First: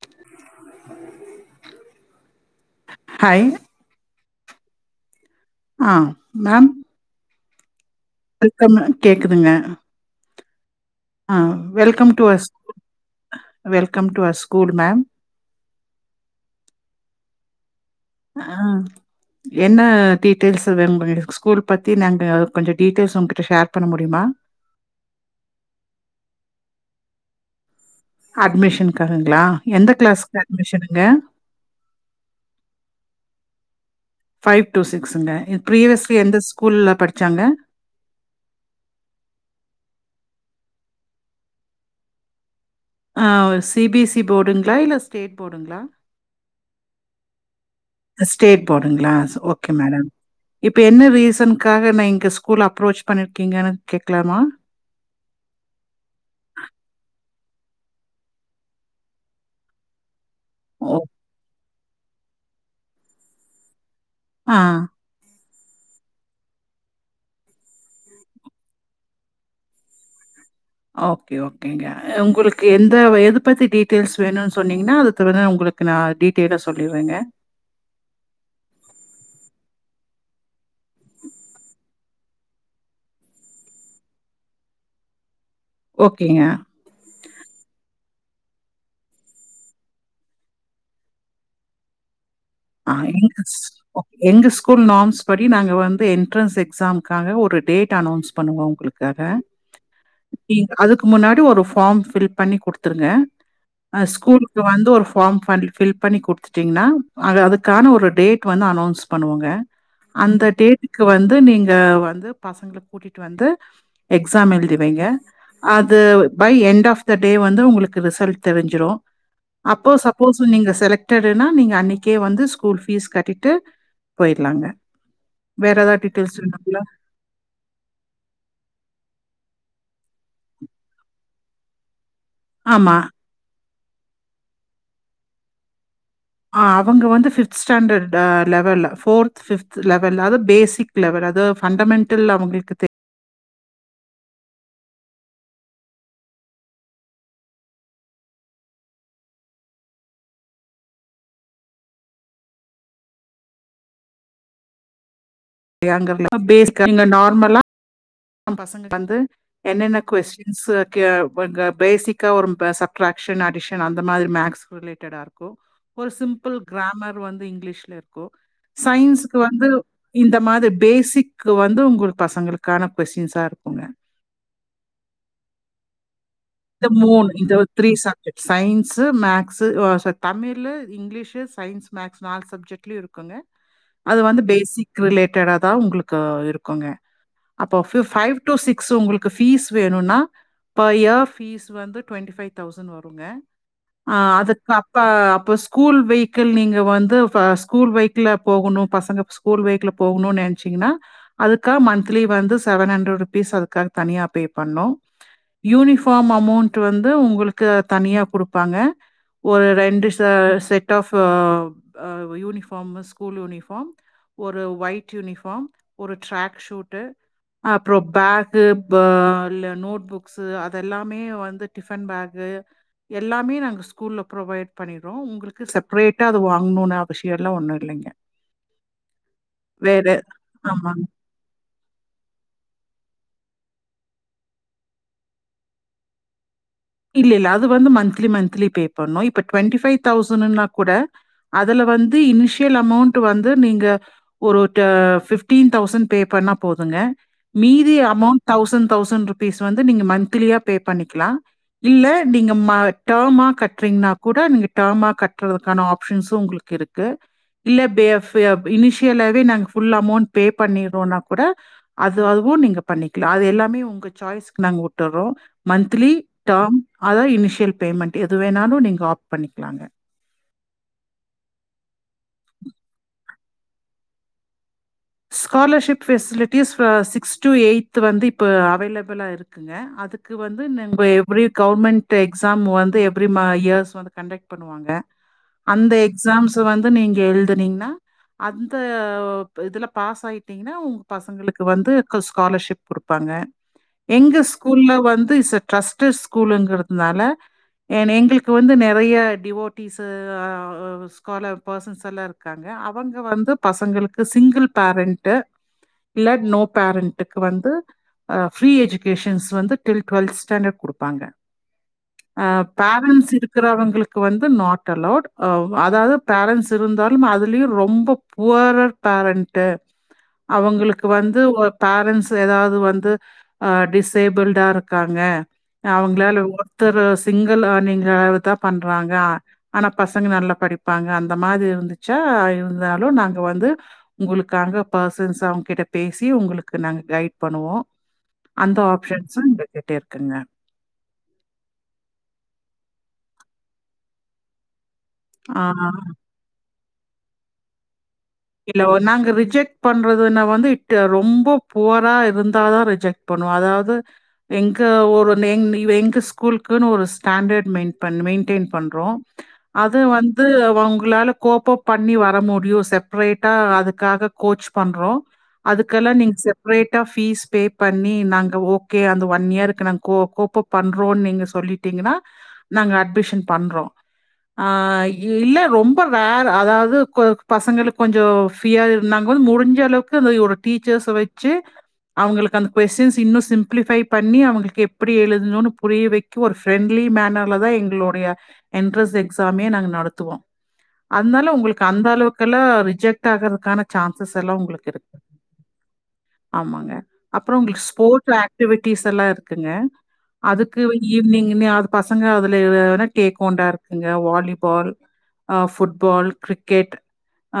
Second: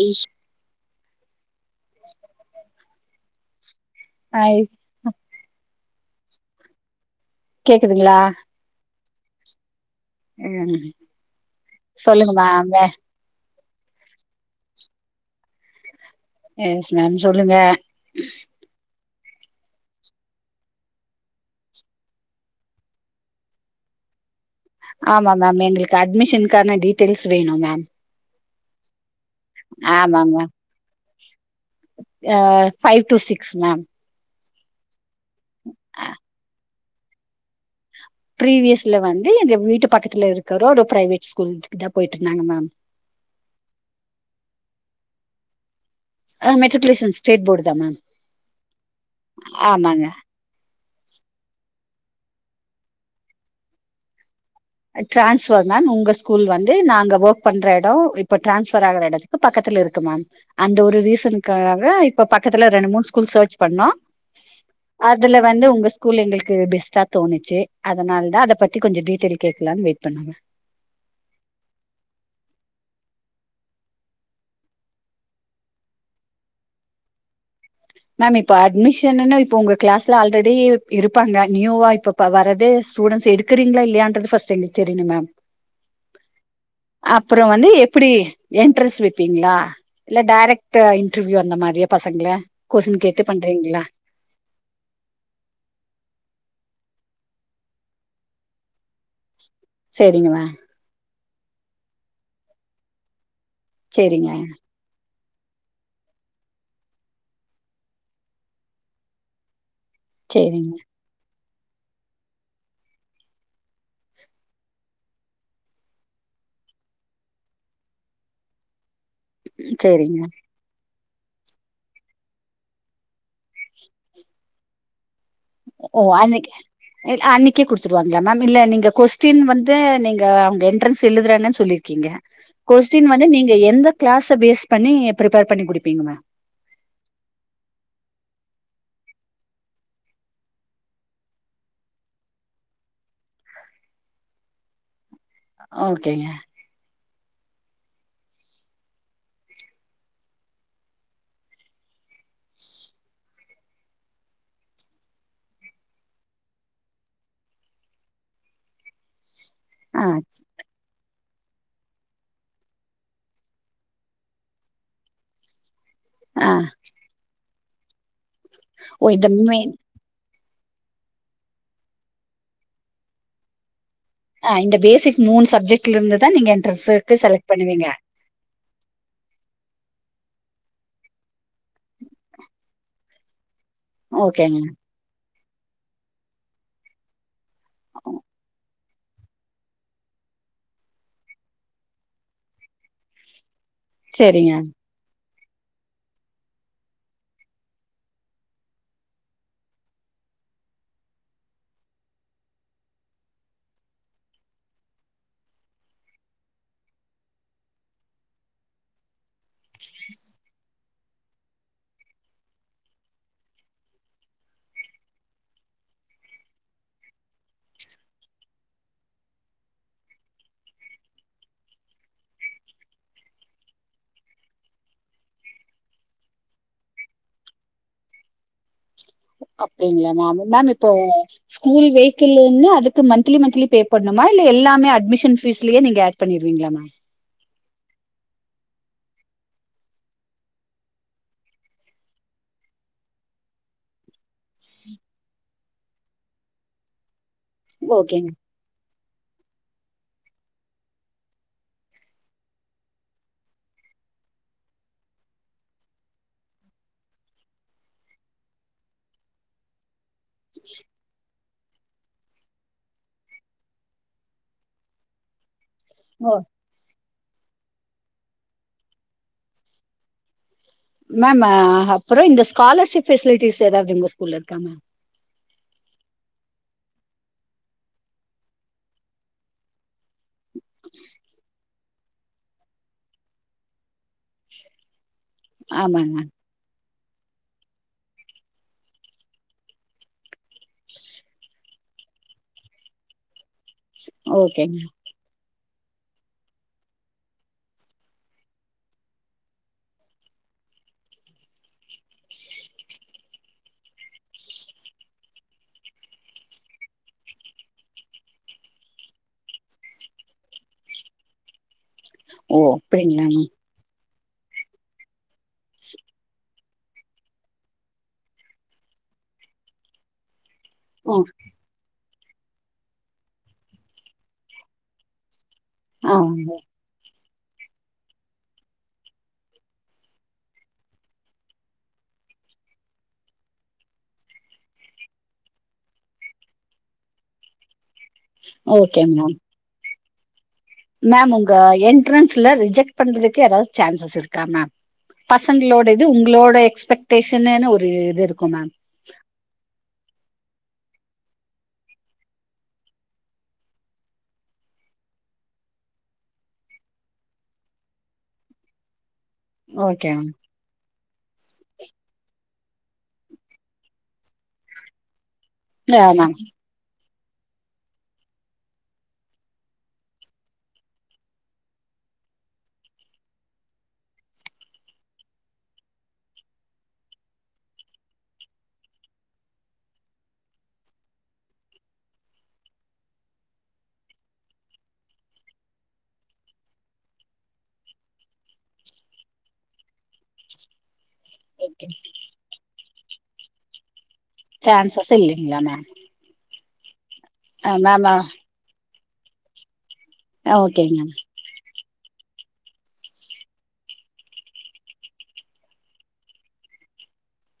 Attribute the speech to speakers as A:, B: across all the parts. A: Aish
B: hi
A: hi
B: ஆ ma'am
A: கேக்குதுங்ளா
B: welcome கேக்குதுங்க
A: ம்
B: ஆ வெல்கம் டு
A: சொல்லுங்க
B: our school
A: ma'am
B: welcome to our school ma'am
A: yes ma'am சொல்லுங்க
B: ஆ என்ன டீட்டெயில்ஸு வேணு ஒங்களுக்கு ஸ்கூல் பத்தி நாங்க கொஞ்சோ டீட்டெயில்ஸ் உங்கிட்ட ஷேர் பண்ண முடியுமா
A: ஆமா மேம் எங்ளுக்கு அட்மிஷன்கான டீட்டெயில்ஸ் வேணும் மேம்
B: அட்மிஷனுக்காகங்ளா எந்த க்ளாஸுக்கு அட்மிஷனுங்க
A: அ five to six ma'am
B: five to சிக்ஸுங்க ப்ரீவியஸ்ஸி எந்த ஸ்கூல்ல படிச்சாங்க
A: ப்ரீவியஸ்ல வந்து எங்க வீட்டு பக்கத்துல இருக்குற ஒரு பிரைவேட் ஸ்கூலுக்கு தா போயிட்டு இருந்தாங்க ma'am
B: C B S C போர்டுங்களா இல்ல ஸ்டேட் போர்டுங்களா
A: ஆ மெட்ரிகுலேசன் ஸ்டேட் போர்டு தா மேம்
B: ஸ்டேட் போர்டுங்களா ஓகே மேடம்
A: ஆமாங்க
B: இப்ப என்ன ரீசனுக்காக நா இங்க ஸ்கூல் அப்ரோச் பண்ணிருக்கீங்கனு கேக்லாமா
A: ட்ரான்ஸ்ஃபர் மேம் உங்க ஸ்கூல் வந்து நாங்க ஒர்க் பண்ற எடோ இப்ப ட்ரான்ஸ்ஃபர் ஆகற எடத் கு பக்கத்துல இருக்கு மேம் அந்த
B: ஓ!
A: ஒரு ரீசனுக்காக தா இப்ப பக்கத்துல ரெண்டு மூணு ஸ்கூல் சேர்ச் பண்ணோ
B: ஆ
A: அதுல வந்து உங்க ஸ்கூல் எங்களுக்கு பெஸ்டா தோணுச்சு அதனால தா அத பத்தி கொஞ்சோ டீட்டெயில் கேக்கலாம்னு வெயிட் பண்ணாங்க
B: ஓகே ஓகேங்க உங்களுக்கு எந்த எது பத்தி டீட்டெயில்ஸ் வேணுனு சொன்னிங்கனா அத தவிர உங்களுக் கு நா டீட்டெயிலா சொல்லிருவேங்க
A: மேம் இப்ப அட்மிஷனுனா இப்ப உங்க க்ளாஸ்ல ஆல்ரெடி இருப்பாங்க நியூவா இப்ப இப்ப வரது ஸ்டுடென்ட்ஸ் எடுக்கரிங்களா இல்லையான்றது ஃபர்ஸ்டு எங்ளுக்கு தெரியுனு மேம்
B: ஓகேங்க
A: அப்றோ வந்து எப்டி என்ட்ரஸ் வெப்பீங்ளா இல்ல டேரெக்ட் இன்ட்ருவியூ அந்த மாரியா பசங்கள
B: ஆ
A: கொஸ்சின் கேட்டு
B: எங்க ஸ்
A: பண்றீங்ளா
B: ஓகே. எங்க ஸ்கூல் நார்ம்ஸ் படி நாங்க வந்து என்ட்ரன்ஸ் எக்ஸாம்காக ஒரு டேட் அன்னோன்ஸ் பண்ணுவோ உங்ளுக் காக
A: செரிங்கமே
B: அதுக்கு முன்னாடி ஒரு ஃபார்ம் ஃபில் பண்ணி குடுத்துருங்க அ
A: சேரிங்க
B: ஸ்கூல்க்கு வந்து ஒருப் ஃபார்ம் ஃபன்ல் ஃபில் பண்ணி குடுத்துட்டிங்னா அங்க அதுக்கான ஒரு டேட் வந்து அனௌன்ஸ் பண்ணுவோங்க அந்த
A: சேரிங்க
B: டேட்டுக்கு வந்து நீங்க வந்து பசங்ள கூட்டிட்டு வந்து எக்ஸாம் எழ்தி வைங்க அது by end of the day வந்து உங்ளுக்கு ரிசல்ட் தெரிஞ்சிரு அப்போ
A: சேரிங்க
B: சப்போஸ் நீங்க செலக்டடுனா நீங்க அன்னிக் கே வந்து ஸ்கூல் ஃபீஸ் கட்டிட்டு போயிர்லாங்க வேற
A: ஒ
B: ஏதாவது
A: ஓ
B: டீட்டெயில்ஸ்
A: ஆனைக்கு
B: வேணுங்களா?
A: இல் அன்னைக்கே குடுத்துருவாங்ளா மேம் இல்ல நீங்க கொஸ்டின் வந்து நீங்க அவுங்க எண்ட்ரன்ஸ் எழுதுறாங்கன் சொல்லிர் கிங்க
B: ஆமா.
A: கொஸ்டின் வந்து நீங்க எந்த க்ளாஸ பேஸ் பண்ணி ப்ரிப்பர் பண்ணி குடுப்பீங்க மே
B: அ அவங்க வந்து ஃபிப்த் ஸ்டாண்டர்ட் அ லெவல் ஃபோர்த் ஃபிப்த் லெவல் அத பேசிக் லெவரு அது ஃபண்டமென்ட்டல் அவுங்ளுக்குத் தெ
A: ஓகேங்க
B: [inaudible] நீங்க நார்மலா அ பசங்க வந்து என்னென்ன
A: ஆ
B: கொஸ்டின்ஸு கே பன்க பேசிக்க ஒரு பே சப்ட்ரக்க்ஷன் அடிஷன் அந்த மாரி மேக்ஸ் ரிலேட்டடாருக்கு ஒரு
A: ஆ
B: சிம்பிள் கிராமர் வந்து இங்லீஷ்லருக்கு
A: ஓ இந்த
B: சய்ன்ஸுக்கு வந்து
A: மெயின்
B: இந்த மாது பேசிக்கு வந்து உங்குளு பசங்களுக்கானக் கொஸ்டின்ஸாருக்
A: அ இந்த பேசிக் மூன் சப்ஜெக்ட்ல இருந்துதா நீங்கன்
B: இந்த மூன் இந்த three subject science maths ஓச தமிழு இங்கிலீஷு சய்ன்ஸ் மேக்ஸ் நாலு சப்ஜெக்ட்லியுருக் குங்க அது வந்து
A: ஓகேங்க
B: பேசிக் ரிலேட்டடாதா உங்ளுக்க இருக்குங்க அப்போ ஃபி ஃபைவ் டு சிக்ஸ் உங்ளுக்கு பீஸ் வேணுன்னா பெர் இயப் ஃபீஸ் வந்து ட்வெண்டி ஃபைவ் தௌசண்ட் வருங்க அ
A: சரிங்க
B: அதுக்கப் பா‌ அப்ப ஸ்கூல் வெஹிக்கிள் நீங்க வந்து ஃப ஸ்கூல் பைக்கிள போகணும் பசங்கச் போர்வேக்ல போகுனுன் நென்ச்சீங்கினா அதுக்கா மன்த்லி வந்து செவன் ஹண்ட்ரட் ருபீஸ் அதுக்காக தனியா பே பண்ணு யூனிஃப் ஃபார்ம் அமௌண்ட்டு வந்து உங்குளுக்கு தனியா குடுப்பாங்க ஒரு ரெண்டு செ செட் ஆஃப் அ அ யூனிஃபாம் ம ஸ்கூல் யுனிஃபாம் ஒரு ஒய்ட் யுனிஃபாம் ஒரு ட்ராக் ஷுட்டு அப்றோ பேகு ப இல்ல நோட் புக்ஸு அத் தெல்லாமே வந்து டிஃபன் பேகு எல்லாமே நாங்கச் ஸ்கூல்ல ப்ரொவைட் பண்ணிர்றோ உங்ளுக்கு செப்ரேட்டா அது வாங்ணுனு அவசியல்லா ஒன்னு இல்லைங்க வேற
A: அப்டிங்ளா மேம் மேம் இப்போ
B: ஆமாங்க.
A: ஸ்கூல் வெஹிக்கிள்ளுனு அதுக்கு மன்த்லி மன்த்லி பே பண்ணுமா இல்ல எல்லாமே அட்மிஷன் ஃபீஸ்லியே நீங்க ஆட் பண்ணிருவீங்ளா மேம்
B: இல்ல இல்ல அது வந்து மன்த்லி மனத்லி பே பண்ணு இப்ப ட்வெண்டி ஃபைவ் தௌசணுனாக் கூட அதுல வந்து இனிஷியல் அமௌண்ட்டு வந்து நீங்க ஒரு டெ ஃபிஃப்டீன் தௌசண்ட் பே பண்ணா போதுங்க மீதி
A: ஓகேங்க
B: அமௌண்ட் தௌசண்ட் தௌசண்ட் ருபீஸ் வந்து நீங்க மன்த்திலியா பே பண்ணிக்கிலா இல்ல நீங்கமா டேமா கட்றீங்னாக் கூட நீங்க டேமா கட்றதுக்கான ஆப்ஷன்ஸு உங்ளுக் கிருக்கு இல்ல பேப் ஏப் இனிஷியலாவே நாங்க ஃபுல் அமௌண்ட் பே பண்ணிர்றோனாக் கூட அது அதுவு நீங்க பண்ணிக்கல அது எல்லாமே உங்க சாய்ஸ்க்கு நாங்க உட்டுறோ மந்த்லி
A: ஓ
B: டாம் அதா இனிஷியல் பேமெண்ட் எது வேணாலும் நீங்கள் ஆப் பண்ணிக்கலாங்க
A: மேம் அ அப்புறோ இந்த ஸ்காலர்ஷிப் ஃபெசிலிட்டிஸ் ஏதாவது உங்க ஸ்கூல இருக்கா ma'am
B: scholarship facilities six to eight வந்து இப்போ அவைலபிளாக இருக்குங்க அது க்கு வந்து நம்ப எப்டி கவர்மெண்ட் இந்த எக்ஸாம் வந்து எவரி மா இயர்ஸ் வந்து கண்டக்ட் பண்ணுவாங்க அந்த
A: ஆமாங்க
B: எக்ஸாம்ஸ் இப்ப வந்து நீங்க எழுதுனீங்கன்னா அத்த ஒப் இதுல பாஸ் ஆயட் டிங்கன்னா உங்க பசங்களுக்கு வந்து குஸ் ஸ்காலர்ஷிப் குடுப்பாங்க எங்க
A: ஓகேங்க
B: ஸ்கூல்ல வந்து இசட் டிரஸ்டட் ஸ்கூலங்கிறதுனால என எங்களுக்கு வந்து நிறைய டிவோட்டிஸ் அ ஆ ஸ்காலர் பர்சன்ஸ் எல்லா இருக்காங்க அவங்க வந்து பசங்களுக்கு சிங்கிள் பேரண்ட்டு இல்ல நோ பேரண்ட்டுக்கு வந்து ஆ ஃப்ரீ எஜுகேஷன்ஸ் வந்து டில் டெவல்த் ஸ்டாண்டர்ட் குடுப்பாங்க அ
A: ஓ அப்டிங்களா
B: பேரண்ட்ஸ்
A: மேம்
B: இருக்கிறவங்களுக் கு இப்ப வந்து நாட் அலௌட் அ அதாவது பேரண்ஸ் இருந்தாலு அதுலயு ரொம்ப புவரர் பேரண்ட் டே அவங்களுக்கு
A: ஓ
B: வந்து பேரண்ட்ஸ் ஏதாவது வந்து ஆ டிஸேபிளடா இருக்காங்க
A: ஆ
B: அவங்களால ஒ ருத்தர சிங்கல் எர்னிங் தா பண்றாங்க ஆனா பசங்க நல்லா படிப்பாங்க அந்த மாதிரி இருந்துச்சா இருந்தாலு நாங்க வந்து உங்களுக்காக பசன்ஸ் அவங்க கிட்ட பேசி உங்களுக்கு நாங்க கைட் பண்ணுவோ அந்த
A: ஓகேங்க
B: ஆப்ஷன்ஸூ எங்க கிட்ட இருக்குங்க
A: மேம் உங்க என்ட்ரன்ஸ்ல ரிஜெக்ட் பண்றதுக்கு ஏதாவது சான்சஸ் இருக்கா மேம் பசங்களோட
B: ஆ.
A: இது உங்களோட எக்ஸ்பெக்டேஷன்னு ஒரு இது இருக்கு மேம்
B: ஒ நாங்க ரிஜெக்ட் பண்றதுன்ன வந்து இட் ரொம்ப புவரா இருந்தாதா ரிஜெக்ட் பண்ணுவோ அதாவது எங்க ஒரு நெங் வெங்க ஸ்கூலுக்குன்னு ஒரு ஸ்டாண்டர்ட் மெயின் பண் மெயின்டெயின் பண்ணுறோ அது
A: ஓகே
B: வந்து அவங்களால கோப் பப் பண்ணி வர முடியு செப் ரைட்டா அதுக்காக கோச் பண்றோ அதுக்கெல்லா
A: மேம் மேம்
B: நீங்க செப் ரேட்டா ஃபீஸ் பே பண்ணி நாங்க ஓகே அந்த ஒன் இயருக்கு நாங்க கோ கோப் பப் பண்றோன்னு நீங்க சொல்லிட்டீங்கன்னா நாங்க அட்மிஷன் பண்றோ ஆ இல்ல ரொம்ப ரேர் அதாவது கோ பசங்களுக் கொஞ்சோ ஃப்ரியா இருந்தாங்கோ முடிஞ்ச அளவுக்கு அந்த ஒரு டீச்சர்ஸ வச்சு அவங்களுக்கு அந்த கொஸ்டின்ஸ் இன்னு சிம்ப்ளிஃபை பண்ணி அவங்களுக்கு எப்டி எழுதுணுனு புரிய வெக் புவர் ஃப்ரெண்ட்லி மேனர்ல தா எங்களுடைய என்ட்ரன்ஸ் எக்ஸாமே நாங்க நடத்துவோ அதனால உங்களுக்கு
A: ஓகே
B: அந்த அளவுக்குல்லா ரிஜெக்ட் ஆகுறதுக்கான சான்சஸ் எல்லா உங்களுக்கு
A: சான்சஸ்
B: இருக்கு
A: இல்லைங்களா மேம்
B: ஆமாங்க அப்புறோ உங்களுக்கு
A: மேம்
B: ஸ்போர்ட்ஸ் ஆக்டிவிட்டிஸ் எல்லா இருக்குங்க அதுக்கு
A: ஓகேங்க மேம்
B: ஈவினிங்கினே ஆகு பசங்க அதுல வேணா டேக்ஃபாண்டா இருக்குங்க வாலிபால் ஆ ஃபுட்பால் கிரிக்கெட் ஆ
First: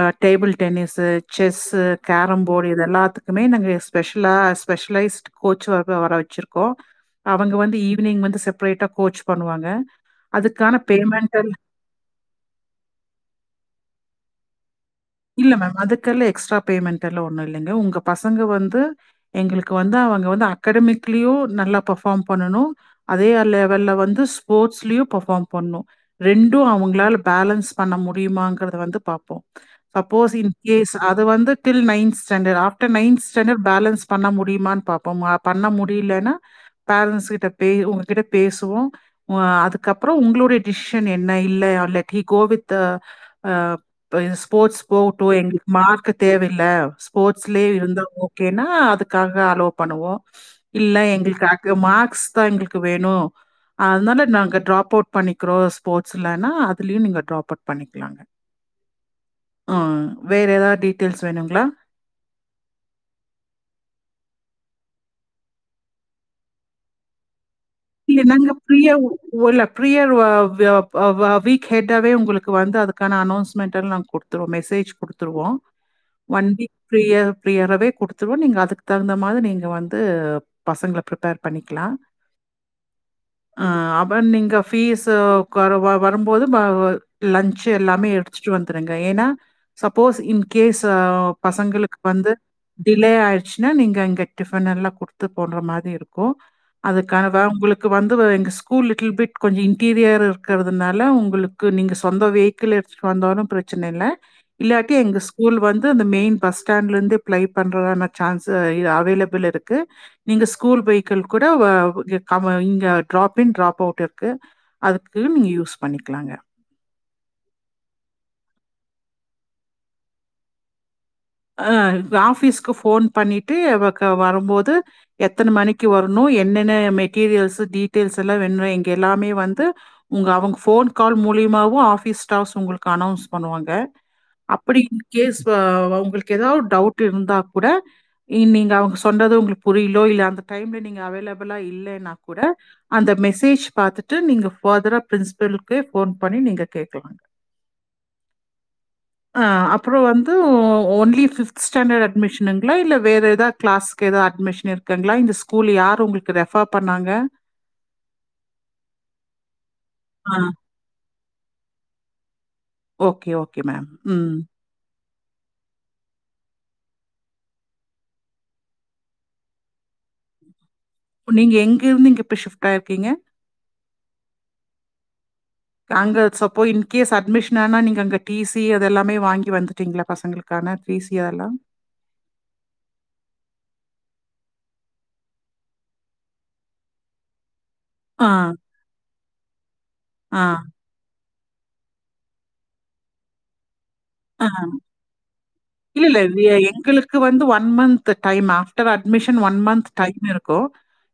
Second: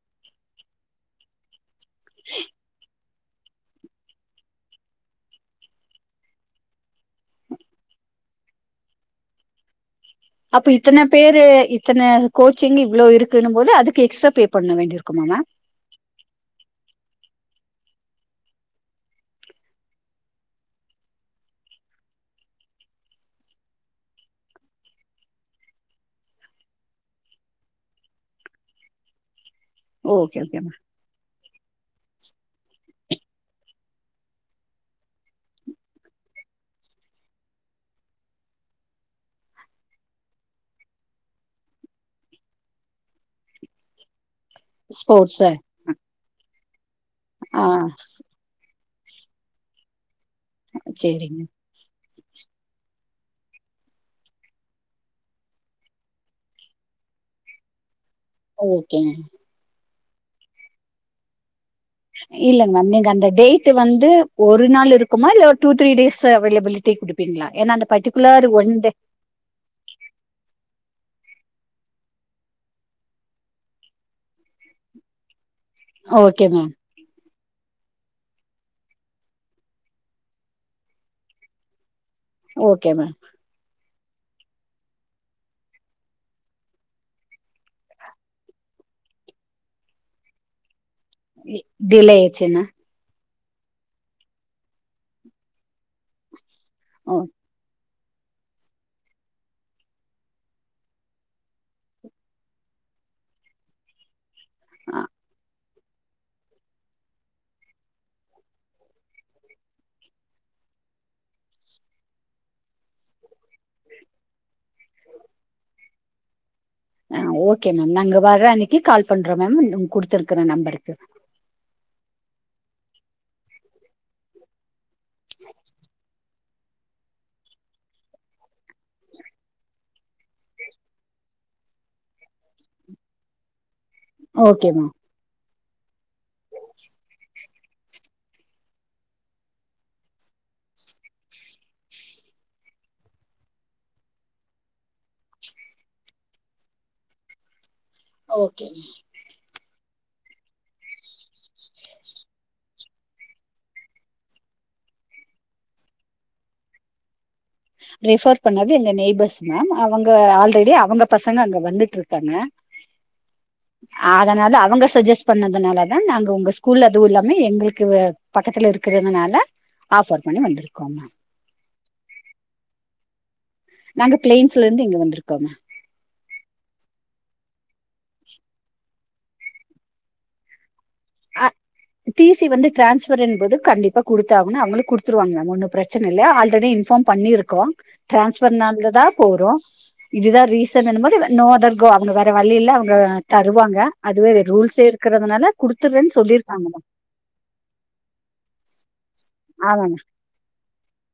B: அ டேபிள் டென்னிஸு செஸ்ஸு கேரம்போர்டு இத எல்லாத்து துமே நாங்க ஸ்பெஷலா ஸ்பெஷலைஸ்ட் கோச் வ வர வச்சிருக்கோ அவங்க வந்து ஈவினிங் வந்து செப்ரேட்டா கோச் பண்ணுவாங்க
A: அப்ப
B: அதுக்கான
A: இத்தனை
B: பேமெண்டல்
A: பேரு இத்தனை கோச்சிங்ன்னு இவ்ளோ இருக்குன்னும் போது அதுக்கு எக்ஸ்ட பே பண்ண வேண்டியிரு
B: இல்ல மேம் அதுக்கெல்லா எக்ஸ்ட்ரா பேமெண்ட் எல்லா ஒண்ணு இல்லைங்க உங்க பசங்க வந்து எங்களுக்கு வந்து அவங்க வந்து அக்காடமிகிலியு நல்லா பர்ஃபாம் பண்ணணு அதே லெவல்ல வந்து ஸ்போட்ஸ்லயும் பர்ஃபாம் பண்ணணு ரெண்டு அவுங்களால பேலன்ஸ் பண்ண முடியுமாங்கிறத வந்து பாப்போ suppose
A: okay okay ma'am
B: in case அது வந்து till ninth standard after ninth standard balance பண்ண முடியுமான் பாப்போம் அப் பண்ண முடியலனா பேரண்ட்ஸ் கிட்ட பே உங்ககிட்ட பேசுவோ உ அதுக்கப்பறோ உங்களுடைய டிசிஷன் என்ன இல்ல அ லக்கி கோ வித்து ஆ பிளேஸ் போட்ஸ் போகட்டு
A: ஸ்போர்ட்ஸ்
B: எங்களுக்கு மார்க்கு தேவயில்ல
A: ஆ
B: ஸ்போர்ட்ஸ்லே இருந்தா ஓ கேன்னா அதுக்காக அலோ பண்ணுவோ இல்ல
A: சரிங்க
B: எங்களுக்காக் கு மார்க்ஸ் தா எங்களுக்கு வேணு அதுனால நாங்க ட்ராப் அவுட் பண்ணிக்கிறோ ஸ்போர்ட்ஸ்லனா அதுலயு நீங்க ட்ராப் அவுட் பண்ணிக்கலாங்க
A: ஓகேங்க
B: ஆ வேறு எதா டீட்டெயில்ஸ் வேணுங்களா
A: இல்லங் மேம் நீங்க அந்த டேட்டு வந்து ஒரு நாள் இருக்குமா இல்ல ஒரு டூ த்ரீ டேஸ் அவைலபிலிட்டி குடுப் ப்பீங்ளா ஏனா அந்த
B: இங்க
A: பர்டிகுலர்
B: நாங்க
A: ஒன் டே
B: ஃப்ரீயாவு [unintelligible] ல்ல பிரியர் வ வே வ வ வீக் ஹெட்டாவே உங்களுக்கு வந்து அதுக்கான அனௌன்ஸ்மெண்ட் எல்லா நாங்க குடுப் துருவோ மெசேஜ் குடுத்துருவோ
A: okay
B: one
A: ma'am
B: week prior பிரியராவே குடுத்துருவோ நீங்க அதுக்கு தகுந்த மாரி நீங்க வந்து பசங்கள ப்ரிப்பேர் பண்ணிக்கலா
A: ஓகே மேம்
B: ஆ அப்ற நீங்க ஃபீஸு கொறவா வரும்போது ம வ லஞ்ச்சு எல்லாமே எடுத் ச்சுட்டு வந்துருங்க ஏனா சப்போஸ் இன்கேஸ் அ பசங்களுக்கு
A: டிலே
B: வந்து
A: ஆயிடுச்சுன்னா
B: டிலே ஆயிருச்சுனா நீங்க அங்க டிஃபனெல்லா குடுத்து போட்ற மாரி இருக்கு
A: ஓ
B: அதுக்கானதா உங்களுக் க்கு வந்து வ எங்க ஸ்கூல் லிட்டில் பிட் கொஞ்ச இன்டீரியர் இருக்கிறதுனால உங்களுக்கு நீங்க சொந்த வே கிக்கிள் எடுத்துட்டு வந்தாலு பிரச்சன இல்ல இல்லாட்டி
A: ஆ
B: எங்க ஸ்கூல் வந்து அந்த மெயின் பஸ் ஸ்டாண்ட்லருந்து பிளை பண்றதான சான்ஸு இது அவைலபிள் இருக்கு நீங்க ஸ்கூல் வெயிக்கள் கூட வ இங்க கவ இங்கெ ட்ராப்பிங் ட்ராப் அவுட் இருக்கு அதுக்கு நீங்க யூஸ் பண்ணிக்கலாங்க
A: ஆ ஓகே மேம் நாங்க வர்ற அன்னைக்கு கால் பண்றோ மேம் நீங் குடுத்திருக்குற நம்பருக்கு
B: அ ஆஃபீஸ்க்கு ஃபோன் பண்ணிட்டு அவ க வரும்போது எத்தன மணிக்கு வர்ணு என்னென்ன மெட்டீரியல்ஸு டீட்டெயில்ஸ் எல்லா வேணு இங்க எல்லாமே வந்து உங்க அவுங்க ஃபோன் கால் மூலியமாவு ஆஃபீஸ் ஸ்டாஃப்ஸ் உங்களுக்கு அனௌன்ஸ் பண்ணுவாங்க
A: ஓகே
B: அப்பிடி
A: மேம்
B: இன்கேஸ் வ உங்களுக்கு எதாவ்து டவுட் இருந்தா கூட இ நீங்க அவ்ங்க சொன்றது உங்களுக்கு புரிய்லோ இல்ல அந்த டைம்ல நீங்க அவைலபிளா இல்லேன் னா கூட அந்த மெசேஜ் பாத்துட்டு நீங்க ஃபர்தரா பிரின்ஸ்பலுக்கே ஃபோன் பண்ணி நீங்க கேக்கலாங்க
A: ஓகே மேம்
B: ஆ அப்றோ வந்து ஒ ஒன் லி ஃபிஃப்த் ஸ்டாண்டர்ட் அட்மிஷனுங்களா இல்ல வேற எதா கிளாஸ்க்கு எதா அட்மிஷன் இருக்குங்ளா இந்த ஸ் கூல் யாரு உங்களுக்கு ரெஃபர் பண்ணாங்க
A: ரெஃபர் பண்ணது எங்க நெய்பர்ஸ் மேம் அவங்க
B: ஆ
A: ஆல்ரெடி அவங்க பசங்க அங்க வந்துட்ருக்காங்க
B: ஓகே ஓகே மேம் ம்
A: அதனால அவங்க சஜஸ்ட் பண்ணதுனால தா நாங்க உங்க ஸ்கூல் அதுவு இல்லாம எங்களுக்கு பக்கத்துல இருக்கிறதுனால ஆஃபர் பண்ணி வந்திருக்கோ மேம்
B: இப்ப நீங்க எங்கிருந்து இங்கெ இப்ப ஷிஃப்ட் ஆயிருக்கீங்க
A: நாங்க பிளைன்ஸ்ல இருந்து இங்க வந்துருக்கோ மேம்
B: அங்க சப்போ இன்கேஸ் அட்மிஷன் ஆனா நீங்க அங்க டி சி அதெல்லாமே வாங்கி வந்துட்டீங்ளா பசங்களுக் கான பீஸ் ஏர்லா
A: டி சி வந்து டிரான்ஸ்ஃபர்ன்பொது கண்டிப்பா குடுத்தாகனு அவுங்களு குடுத்துருவாங்க அது ஒன்னு பிரச்சன இல்ல ஆல்ரெடி இன்ஃபார்ம் பண்ணிருக்கோ
B: ஆ,
A: டிரான்ஸ்ஃபர்னால்ததா போறோ
B: ஆ,
A: இதுதா ரீச சனு போது நோ அதர் கோ அவுங்க வேற வழி இல்ல அவுங்க தருவாங்க அதுவே
B: ஆ.
A: ரூல்ஸே இருக்குறதுனால குடுத்
B: இல்ல இல்ல [unintelligible] எங்களுக்கு வந்து one month time after admission one month
A: ஆமாங்க
B: டைம் இருக்கு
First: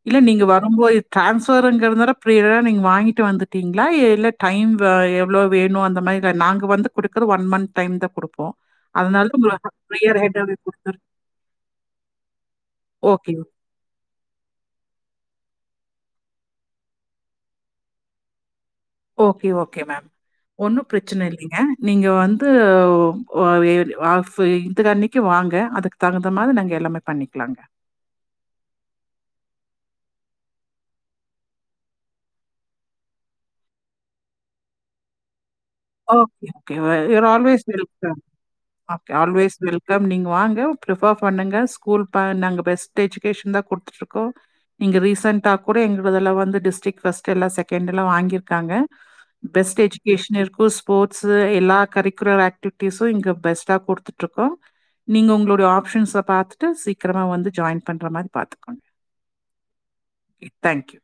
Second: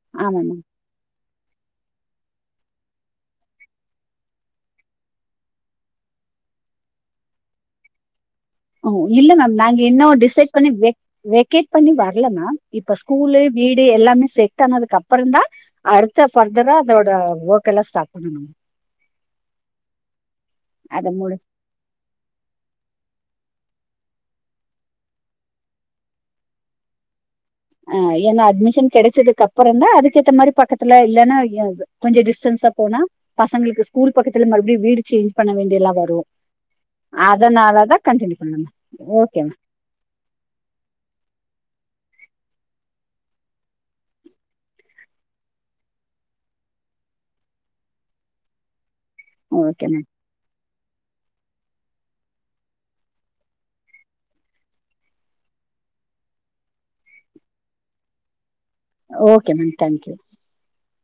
B: இல்ல
A: ஆமா
B: நீங்க
A: மேம்
B: வரும் போயி டிரான்ஸ்ஃபருங்குறனால [unintelligible] நீங்க வாங்கிட்டு வந்துட்டீங்ளா இல்ல டைம் வா இவ்ளோ வேணு அந்த மாறி நாங்க வந்து குடுக்குற ஒன் மந்த் டைம் தா குடுப்போ
A: ஓ இல்ல மேம் நாங்க இன்னொ டிசெட் பண்ணி
B: குடுத்துரு
A: வெக் வெக்கேட் பண்ணி வர்ல மேம் இப்ப
B: ஓகே,
A: ஸ்கூலு வீடு எல்லாமே செட் ஆனதுக்கு அப்பறந்தா அடுத்த ஃபர்தரா அதோட வோக் எல்லா ஸ்டார்ட் பண்ணனு
B: ஓகே ஓகே மேம் ஒன்னு
A: அத
B: பிரச்சன
A: முடி
B: இல்லிங்க நீங்க வந்து ஓ [unintelligible] வாங்க அதுக் தகுந்த மாறி நாங்க எல்லாமே பண்ணிக்கலாங்க
A: அ ஏன்னா அட்மிஷன் கெடச்சதுக்கு அப்பறொந் தா அதுக்கேத்த மாறி பக்கத்துல இல்லன்னா கொஞ்சொ டிஸ்டன்ஸா போனா பசங்ளுக்கு ஸ்கூல் பக்கத்துல மறுப்டியு வீடு சேஞ்ச் பண்ண வேண்டியலா
B: okay okay your always welcome
A: continue பண்ண மேம்
B: அ K
A: okay
B: always welcome நீங்க வாங்க ப்ரிஃபர் பண்ணுங்க ஸ்கூல் பா நாங்க பெஸ்ட் எஜுகேஷன் தா குடுத்துட் இருக்கோ நீங்க ரீசெண்டா கூட எங்களதுல வந்து டிஸ்ரிக் ஃபர்ஸ்ட் எல்லா செகண்ட் எல்லா வாங்கிருக்காங்க பெஸ்ட்
A: ஓகே மேம்
B: எஜுகேஷன் இருக் [unintelligible] ஸ்போர்ட்ஸு எல்லா கரிக்குலர் ஆக்டிவிட்டீஸு இங்க பெஸ்ட்டா குடுத்துட் இருக்கோ நீங்க ஒங்ளொடைய ஆப்ஷன்ஸ பாத்துட்டு சீக்கரமா வந்து ஜாயின் பண்ற மாறி பாத்துக்கோங்க
A: ஓகே மேம் டேங்க் யூ
B: இ தேங்க் யூ